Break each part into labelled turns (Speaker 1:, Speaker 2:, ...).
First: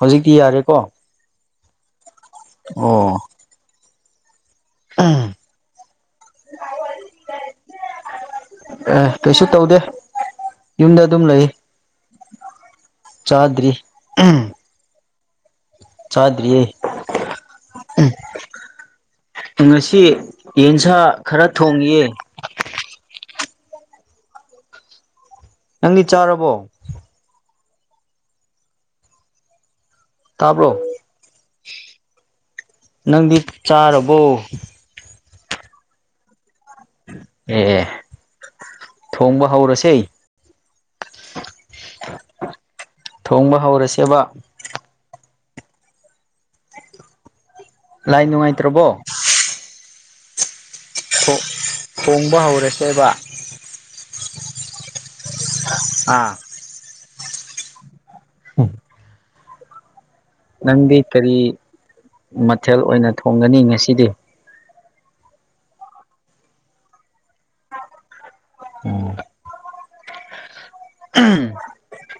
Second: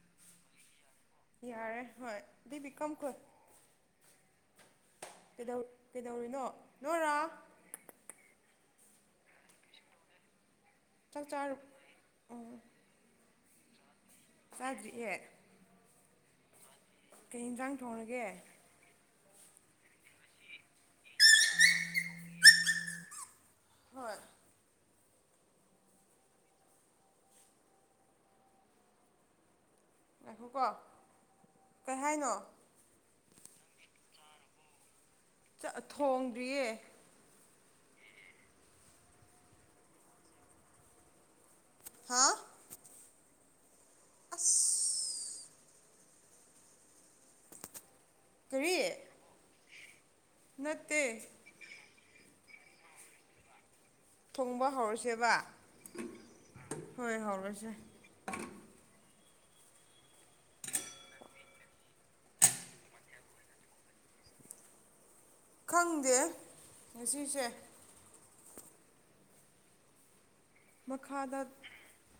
Speaker 1: ꯍꯧꯖꯤꯛꯇꯤ ꯌꯥꯔꯦꯀꯣ
Speaker 2: ꯌꯥꯔꯦ ꯍꯣꯏꯗꯤ ꯄꯀꯝ
Speaker 1: ꯑꯣ
Speaker 2: ꯀꯠ ꯀꯩꯗ ꯀꯩꯗꯧꯔꯤꯅꯣ ꯅꯣꯔ
Speaker 1: ꯑꯦ ꯀꯩꯁꯨ ꯇꯧꯗꯦ ꯌꯨꯝꯗ ꯑꯗꯨꯝ
Speaker 2: ꯆꯠ
Speaker 1: ꯂꯩ
Speaker 2: ꯆꯔꯣ ꯑ
Speaker 1: ꯆꯥꯗ꯭ꯔꯤ
Speaker 2: ꯆꯗ꯭ꯔꯤꯌꯦ
Speaker 1: ꯆꯥꯗꯔꯤꯌꯦ
Speaker 2: ꯀꯩ ꯌꯦꯟꯁꯥꯡ ꯊꯣꯡꯉꯒꯦ
Speaker 1: ꯉꯁꯤ ꯌꯦꯟꯁꯥ ꯈꯔ ꯊꯣꯡꯉꯌꯦ
Speaker 2: ꯍꯣꯏ
Speaker 1: ꯅꯪꯒꯤ ꯆꯥꯔꯕꯣ
Speaker 2: ꯉꯈꯣ ꯀꯣ
Speaker 1: ꯇꯥꯕ꯭ꯔꯣ
Speaker 2: ꯀꯩ ꯍꯥꯏꯅꯣ
Speaker 1: ꯅꯪꯗꯤ ꯆꯥꯔꯕꯣ
Speaker 2: ꯊꯣꯡꯗ꯭ꯔꯤꯌꯦ
Speaker 1: ꯑꯦ ꯊꯣꯡꯕ ꯍꯧꯔꯁꯦ
Speaker 2: ꯍꯥ
Speaker 1: ꯊꯣꯡꯕ ꯍꯧꯔꯁꯦꯕ
Speaker 2: ꯑꯁ
Speaker 1: ꯂꯥꯏ ꯅꯨꯡꯉꯥꯏꯇ꯭ꯔꯕꯣ
Speaker 2: ꯅꯇꯦ
Speaker 1: ꯝꯕ ꯍꯧꯔꯁꯦꯕ
Speaker 2: ꯊꯣꯡꯕ ꯍꯧꯔꯁꯦꯕ
Speaker 1: ꯑꯥ
Speaker 2: ꯍꯣꯏ ꯍꯧꯔꯁꯦ
Speaker 1: ꯎꯝ ꯅꯪꯗꯤ ꯀꯔꯤ ꯃꯊꯦꯜ ꯑꯣꯏꯅ ꯊꯣꯡꯒꯅꯤ ꯉꯁꯤꯗꯤ
Speaker 2: ꯈꯪꯗꯦ ꯉꯁꯤꯁꯦ
Speaker 1: ꯎꯝ
Speaker 2: ꯃꯈꯥꯗ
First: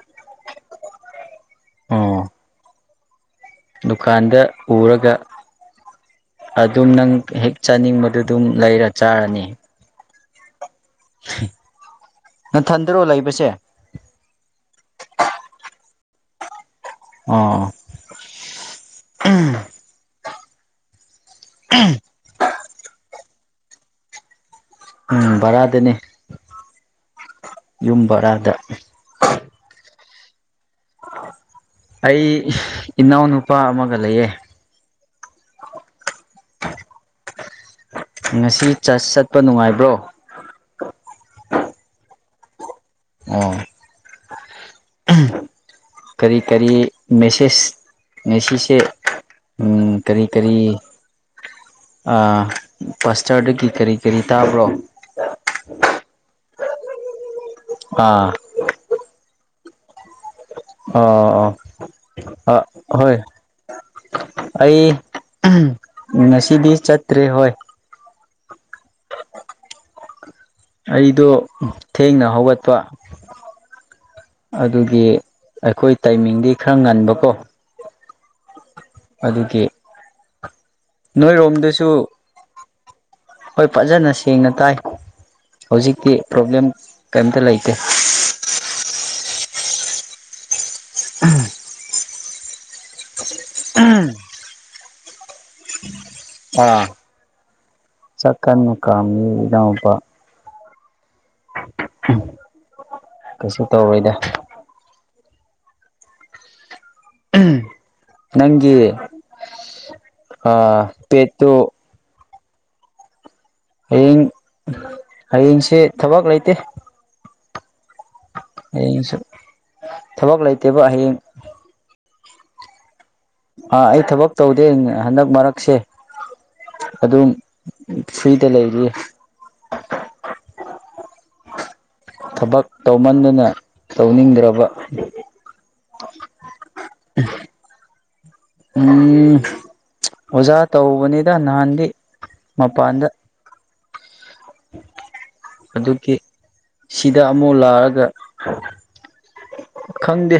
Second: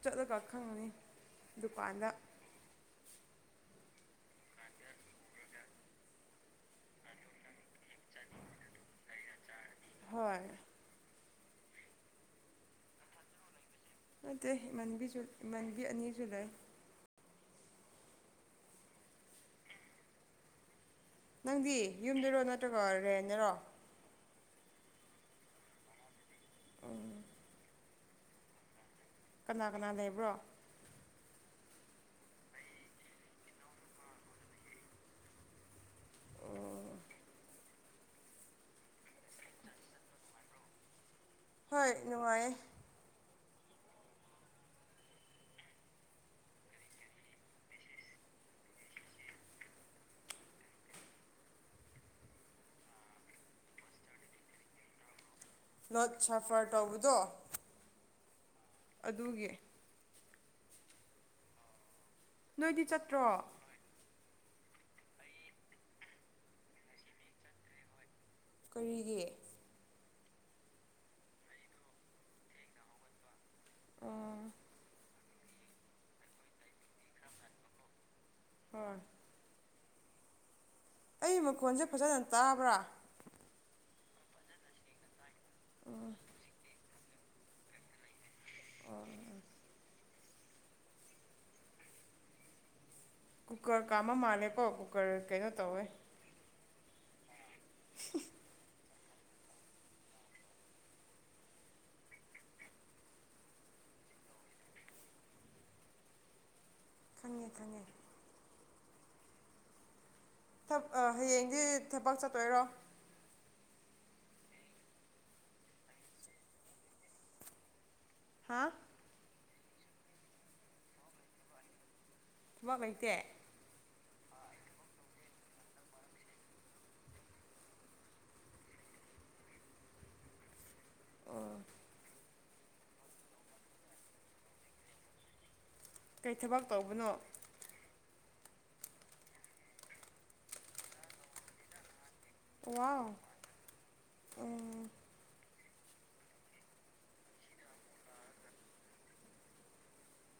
Speaker 2: ꯆꯠꯂꯒ ꯈꯪꯉꯅꯤ ꯗꯨꯀꯥꯟꯗ
Speaker 1: ꯑꯣ ꯗꯨꯀꯥꯟꯗ ꯎꯔꯒ ꯑꯗꯨꯝ ꯅꯪ ꯍꯦꯛ ꯆꯥꯅꯤꯡꯕꯗꯨ ꯑꯗꯨꯝ ꯂꯩꯔ ꯆꯥꯔꯅꯤ
Speaker 2: ꯍꯣꯏ
Speaker 1: ꯅꯊꯟꯗ꯭ꯔꯣ ꯂꯩꯕꯁꯦ
Speaker 2: ꯅꯠꯇꯦ ꯏꯃꯥꯟꯕꯤ ꯏꯃꯥꯟꯕꯤ ꯑꯅꯤ ꯖꯨꯂꯥꯏ
Speaker 1: ꯑꯣ
Speaker 2: ꯅꯪꯗꯤ ꯌꯨꯝꯗꯔꯣ ꯅꯠꯇ꯭ꯔꯒ ꯔꯦꯟꯅꯔꯣ
Speaker 1: ꯎꯝ ꯚꯔꯥ ꯑꯗꯨꯅꯤ
Speaker 2: ꯎꯝ
Speaker 1: ꯌꯨꯝ ꯕꯔꯥꯗ
Speaker 2: ꯀꯅꯥ ꯀꯅꯥ ꯂꯩꯕ꯭ꯔꯣ
Speaker 1: ꯑꯩ ꯏꯅꯥꯎꯅꯨꯄꯥ ꯑꯃꯒ ꯂꯩꯌꯦ ꯉꯁꯤ ꯆꯠꯄ ꯅꯨꯡꯉꯥꯏꯕ꯭ꯔꯣ
Speaker 2: ꯍꯣꯏ ꯅꯨꯡꯉꯥꯏ
Speaker 1: ꯑꯣ ꯀꯔꯤ ꯀꯔꯤ ꯃꯦꯁꯁ ꯃꯦꯁꯤꯖꯁꯦ ꯎꯝ ꯀꯔꯤ ꯀꯔꯤ ꯀꯁꯇꯔꯗꯒꯤ ꯀꯔꯤ ꯀꯔꯤ ꯇꯥꯕ꯭ꯔꯣ
Speaker 2: ꯅꯣꯠ ꯁꯥꯐꯔ ꯇꯧꯕꯗꯣ
Speaker 1: ꯑꯥ
Speaker 2: ꯑꯗꯨꯒꯤ
Speaker 1: ꯑꯣ ꯑ
Speaker 2: ꯅꯣꯏꯗꯤ
Speaker 1: ꯍꯣꯏ
Speaker 2: ꯆꯠꯇ꯭ꯔꯣ
Speaker 1: ꯑꯩ ꯉꯁꯤꯗꯤ ꯆꯠꯇ꯭ꯔꯦ ꯍꯣꯏ
Speaker 2: ꯀꯔꯤꯒꯤ
Speaker 1: ꯑꯩꯗꯣ ꯊꯦꯡꯅ ꯍꯧꯒꯠꯄ
Speaker 2: ꯑꯣ
Speaker 1: ꯑꯗꯨꯒꯤ ꯑꯩꯈꯣꯏ ꯇꯥꯏꯃꯤꯡꯗꯤ ꯈꯔ ꯉꯟꯕꯀꯣ
Speaker 2: ꯍꯣꯏ
Speaker 1: ꯑꯗꯨꯒꯤ
Speaker 2: ꯑꯩ ꯃꯈꯣꯟꯁꯦ
Speaker 1: ꯅꯣꯏꯔꯣꯝꯗꯁꯨ
Speaker 2: ꯐꯖꯅ ꯇꯥꯕ꯭ꯔꯥ
Speaker 1: ꯍꯣꯏ ꯐꯖꯟꯅꯁꯤ ꯁꯦꯡꯅ ꯇꯥꯏ ꯍꯧꯖꯤꯛꯇꯤ ꯄ꯭ꯔꯣꯕ꯭ꯂꯦꯝ ꯀꯔꯤꯝꯇ ꯂꯩꯇꯦ
Speaker 2: ꯑꯣ
Speaker 1: ꯎꯝ
Speaker 2: ꯀꯨꯀꯔ ꯀꯥꯝꯕ ꯃꯥꯜꯂꯦꯀꯣ ꯀꯨꯀꯔ ꯀꯩꯅꯣ ꯇꯧꯋꯦ
Speaker 1: ꯑꯥ ꯆꯀ ꯀꯥꯝꯃꯤ ꯏꯅꯥꯎꯄꯥ ꯀꯩꯁꯨ ꯇꯧꯔꯣꯏꯗ
Speaker 2: ꯈꯪꯉꯦ ꯈꯪꯉꯦ
Speaker 1: ꯀ
Speaker 2: ꯍꯌꯦꯡꯗꯤ ꯊꯕꯛ ꯆꯠꯇꯣꯏꯔꯣ
Speaker 1: ꯍꯌꯦꯡ ꯍꯌꯦꯡꯁꯦ ꯊꯕꯛ ꯂꯩꯇ
Speaker 2: ꯍꯥ
Speaker 1: ꯍꯌꯦꯡꯁꯨ ꯊꯕꯛ ꯂꯩꯇꯦꯕ ꯍꯌꯦꯡ
Speaker 2: ꯊꯃ ꯀꯩꯇꯦ
Speaker 1: ꯑ ꯑꯩ ꯊꯕꯛ ꯇꯧꯗꯦ ꯍꯟꯗꯛ ꯃꯔꯛꯁꯦ ꯑꯗꯨꯝ ꯐ꯭ꯔꯤꯗ ꯂꯩꯔꯤ
Speaker 2: ꯑ
Speaker 1: ꯊꯕꯛ ꯇꯧꯃꯟꯗꯨꯅ ꯇꯧꯅꯤꯡꯗ꯭ꯔꯕ
Speaker 2: ꯀꯩ ꯊꯕꯛ ꯇꯧꯕꯅꯣ
Speaker 1: ꯎꯝ ꯑꯣꯖꯥ ꯇꯧꯕꯅꯤꯗ ꯅꯍꯥꯟꯗꯤ
Speaker 2: ꯋꯥꯎ
Speaker 1: ꯃꯄꯥꯟꯗ
Speaker 2: ꯎꯝ
Speaker 1: ꯑꯗꯨꯒꯤ ꯁꯤꯗ ꯑꯃꯨꯛ ꯂꯥꯛꯑꯒ ꯈꯪꯗꯦ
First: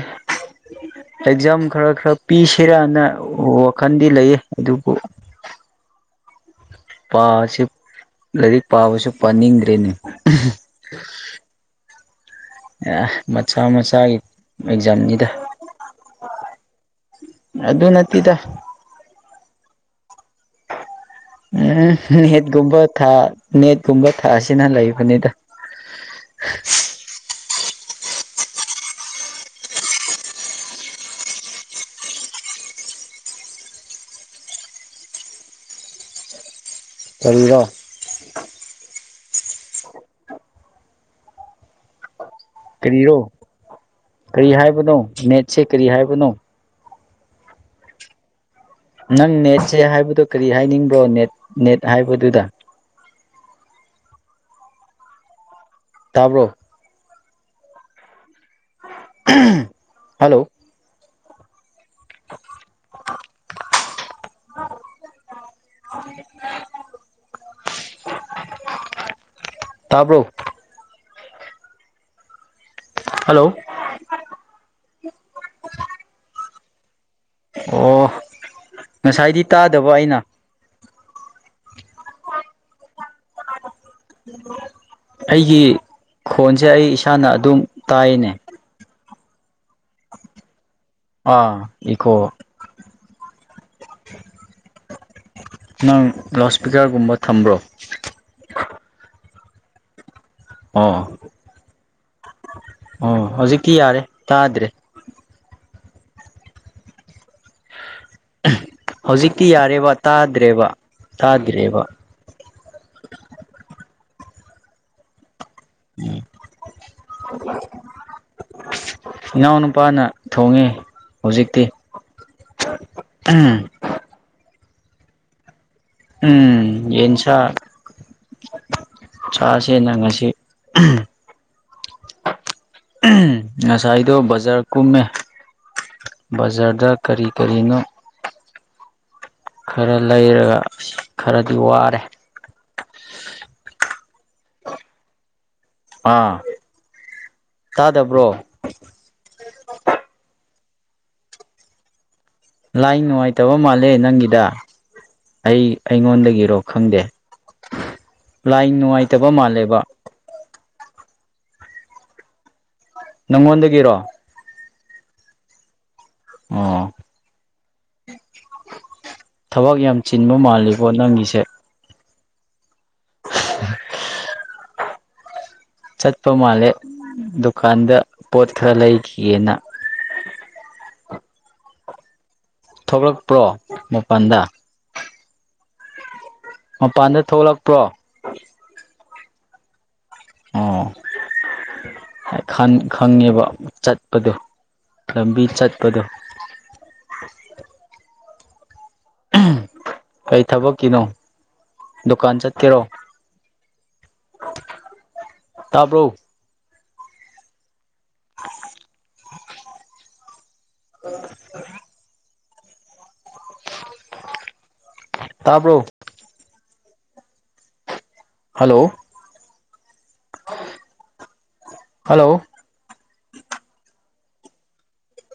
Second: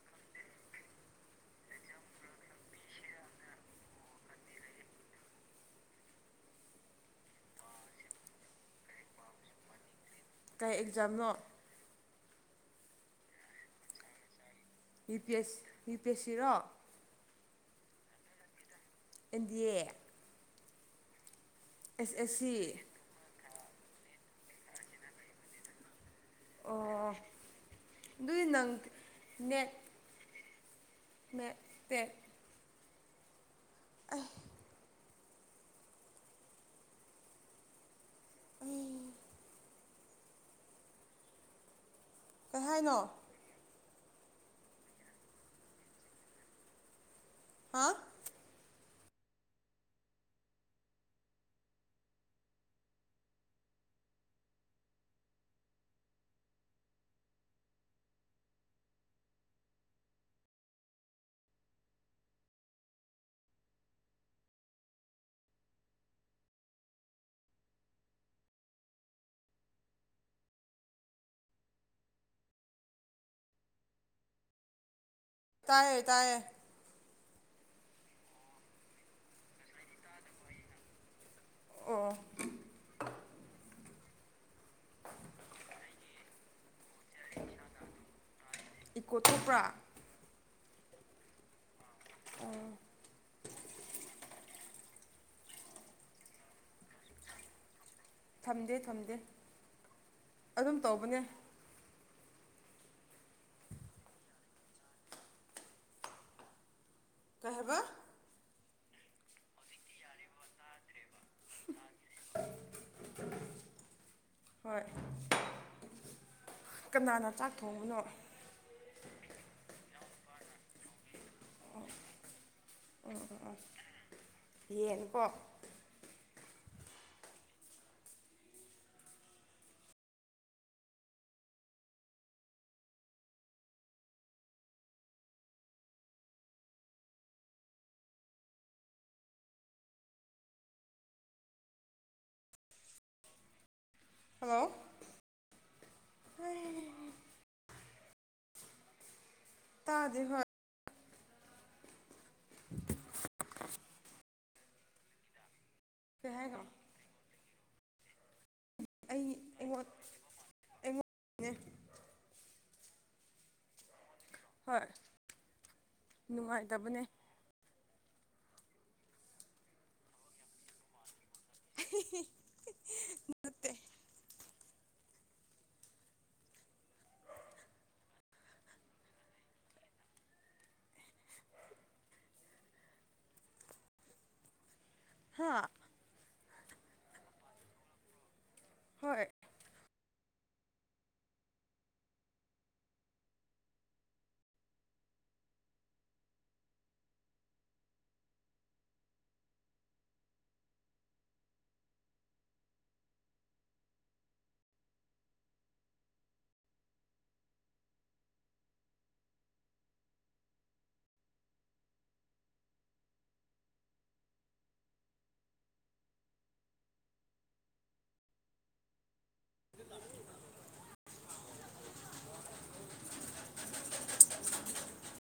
Speaker 1: ꯑꯦꯛꯖꯥꯝ ꯈꯔ ꯈꯔ ꯄꯤꯁꯤꯔꯅ ꯋꯥꯈꯜꯗꯤ ꯂꯩꯌꯦ ꯑꯗꯨꯕꯨ [unintelligible] ꯄꯥ ꯑꯁꯤ ꯂꯥꯏꯔꯤꯛ ꯄꯥꯕꯁꯨ ꯄꯥꯅꯤꯡꯗ꯭ꯔꯦꯅꯦ
Speaker 2: ꯀꯔꯤ ꯑꯦꯛꯖꯥꯝꯅꯣ
Speaker 1: ꯑ ꯃꯆꯥ ꯃꯆꯥꯒꯤ
Speaker 2: E
Speaker 1: ꯑꯦꯛꯖꯥꯝꯅꯤꯗ
Speaker 2: P S E P S ꯁꯤꯔꯣ
Speaker 1: ꯑꯗꯨ ꯑꯗꯨ ꯅꯠꯇꯗ
Speaker 2: ꯏꯟꯗꯤꯌꯦꯦ
Speaker 1: ꯎꯝ
Speaker 2: ꯁꯤ
Speaker 1: ꯅꯦꯠꯀꯨꯝꯕ ꯅꯦꯠꯀꯨꯝꯕ ꯊꯥꯁꯤꯅ ꯂꯩꯕꯅꯤꯗ
Speaker 2: ꯑꯣ ꯑꯗꯨꯏ ꯅꯪ ꯅ ꯃ ꯇꯦꯛ ꯑ
Speaker 1: ꯇꯟꯂ
Speaker 2: ꯀꯩ ꯍꯥꯏꯅꯣ
Speaker 1: ꯀꯔꯤꯔꯣ ꯀꯔꯤ ꯍꯥꯏꯕꯅꯣ ꯅꯦꯠꯁꯦ ꯀꯔꯤ ꯍꯥꯏꯕꯅꯣ
Speaker 2: ꯍꯥ
Speaker 1: ꯅꯪ ꯅꯦꯠꯁꯦ ꯍꯥꯏꯕꯗꯣ ꯀꯔꯤ ꯍꯥꯏꯅꯤꯡꯕ꯭ꯔꯣ ꯅꯦꯠ ꯅꯦꯠ ꯍꯥꯏꯕꯗꯨꯗ ꯇꯥꯕ꯭ꯔꯣ ꯍꯜꯂꯣ ꯇꯥꯕꯨꯛ ꯍꯜꯂꯣ
Speaker 2: ꯇꯥꯌꯦ ꯇꯥꯏꯌꯦ
Speaker 1: ꯑꯣ ꯉꯁꯥꯏꯗꯤ ꯇꯥꯗꯕ ꯑꯩꯅ
Speaker 2: ꯑꯣ
Speaker 1: ꯑꯩꯒꯤ ꯈꯣꯟꯁꯦ ꯑꯩ ꯏꯁꯥꯅ ꯑꯗꯨꯝ ꯇꯥꯏꯅꯦ
Speaker 2: ꯏꯀꯣꯇꯣꯄ꯭ꯔꯥ
Speaker 1: ꯑꯥ ꯏꯀꯣ ꯅꯪ ꯂꯥꯎꯠ ꯏꯁꯄꯤꯀꯔꯒꯨꯝꯕ ꯊꯝꯕ꯭ꯔꯣ
Speaker 2: ꯊꯝꯗꯦ ꯊꯝꯗꯦ ꯑꯗꯨꯝ
Speaker 1: ꯑꯣ
Speaker 2: ꯇꯧꯕꯅꯦ
Speaker 1: ꯑꯣ ꯍꯧꯖꯤꯛꯇꯤ ꯌꯥꯔꯦ ꯇꯥꯗ꯭ꯔꯦ
Speaker 2: ꯀꯩꯕ
Speaker 1: ꯍꯧꯖꯤꯛꯇꯤ ꯌꯥꯔꯦꯕ ꯇꯥꯗ꯭ꯔꯦꯕ ꯇꯥꯗ꯭ꯔꯦꯕ [inaudible]
Speaker 2: ꯍꯣꯏ ꯀꯅꯥꯅ ꯆꯥꯛ ꯊꯣꯡꯉꯨꯅꯣ
Speaker 1: ꯏꯅꯥꯎ ꯅꯨꯨꯄꯥꯅ ꯊꯣꯡꯉꯦ ꯍꯧꯖꯤꯛꯇꯤ ꯎꯝ
Speaker 2: ꯌꯦꯡꯀꯣ
Speaker 1: ꯎꯝ ꯌꯦꯟꯁ ꯆꯥꯁꯅꯪ ꯉꯁꯤ ꯉꯁꯥꯏꯗꯣ ꯕꯖꯥꯔ ꯀꯨꯝꯃꯦ ꯕꯖꯥꯔꯗ ꯀꯔꯤ ꯀꯔꯤꯅꯣ ꯈꯔ ꯂꯩꯔꯒ ꯈꯔꯗꯤ ꯋꯥꯔꯦ
Speaker 2: ꯍꯜꯂꯣ
Speaker 1: ꯑꯥ ꯇꯥꯗꯕ꯭ꯔꯣ
Speaker 2: ꯇꯥꯗꯦ ꯐꯦ
Speaker 1: ꯂꯥꯏ ꯅꯨꯡꯉꯥꯏꯇꯕ ꯃꯥꯜꯂꯦ ꯅꯪꯒꯤꯗ ꯑꯩ
Speaker 2: ꯀꯩ
Speaker 1: ꯑꯩꯉꯣꯟꯗꯒꯤꯔꯣ
Speaker 2: ꯍꯥꯏꯅꯣ
Speaker 1: ꯈꯪꯗꯦ ꯂꯥꯏ ꯅꯨꯡꯉꯥꯏꯇꯕ ꯃꯥꯜꯂꯦꯕ
Speaker 2: ꯑꯩꯉ
Speaker 1: ꯅꯪꯉꯣꯟꯗꯒꯤꯔꯣ
Speaker 2: ꯍꯣꯏ
Speaker 1: ꯑꯣ
Speaker 2: ꯅꯨꯡꯉꯥꯏꯇꯕꯅꯦ
Speaker 1: ꯊꯕꯛ ꯌꯥꯝ ꯆꯤꯟꯕ ꯃꯥꯜꯂꯤꯀꯣ ꯅꯪꯒꯤꯁꯦ
Speaker 2: [inaudible]
Speaker 1: [inaudible] ꯆꯠꯄ ꯃꯥꯜꯂꯦ ꯗꯨꯀꯥꯟꯗ ꯄꯣꯠ ꯈꯔ ꯂꯩꯈꯤꯒꯦꯅ [inaudible] ꯊꯣꯛꯂꯛꯄ꯭ꯔꯣ ꯃꯄꯥꯟꯗ
Speaker 2: ꯑ
Speaker 1: ꯃꯄꯥꯟꯗ ꯊꯣꯛꯂꯛꯄ꯭ꯔꯣ
Speaker 2: ꯍꯣꯏ
Speaker 1: ꯑꯣ ꯈꯪꯉꯦꯕ ꯆꯠꯄꯗꯣ ꯂꯝꯕꯤ ꯆꯠꯄꯗꯣ ꯀꯩ ꯊꯕꯛꯀꯤꯅꯣ ꯗꯨꯀꯥꯟ ꯆꯠꯀꯦꯔꯣ ꯇꯄꯣ ꯑꯣ ꯇꯄꯣ ꯍꯜꯂꯣ ꯍꯜꯂꯣ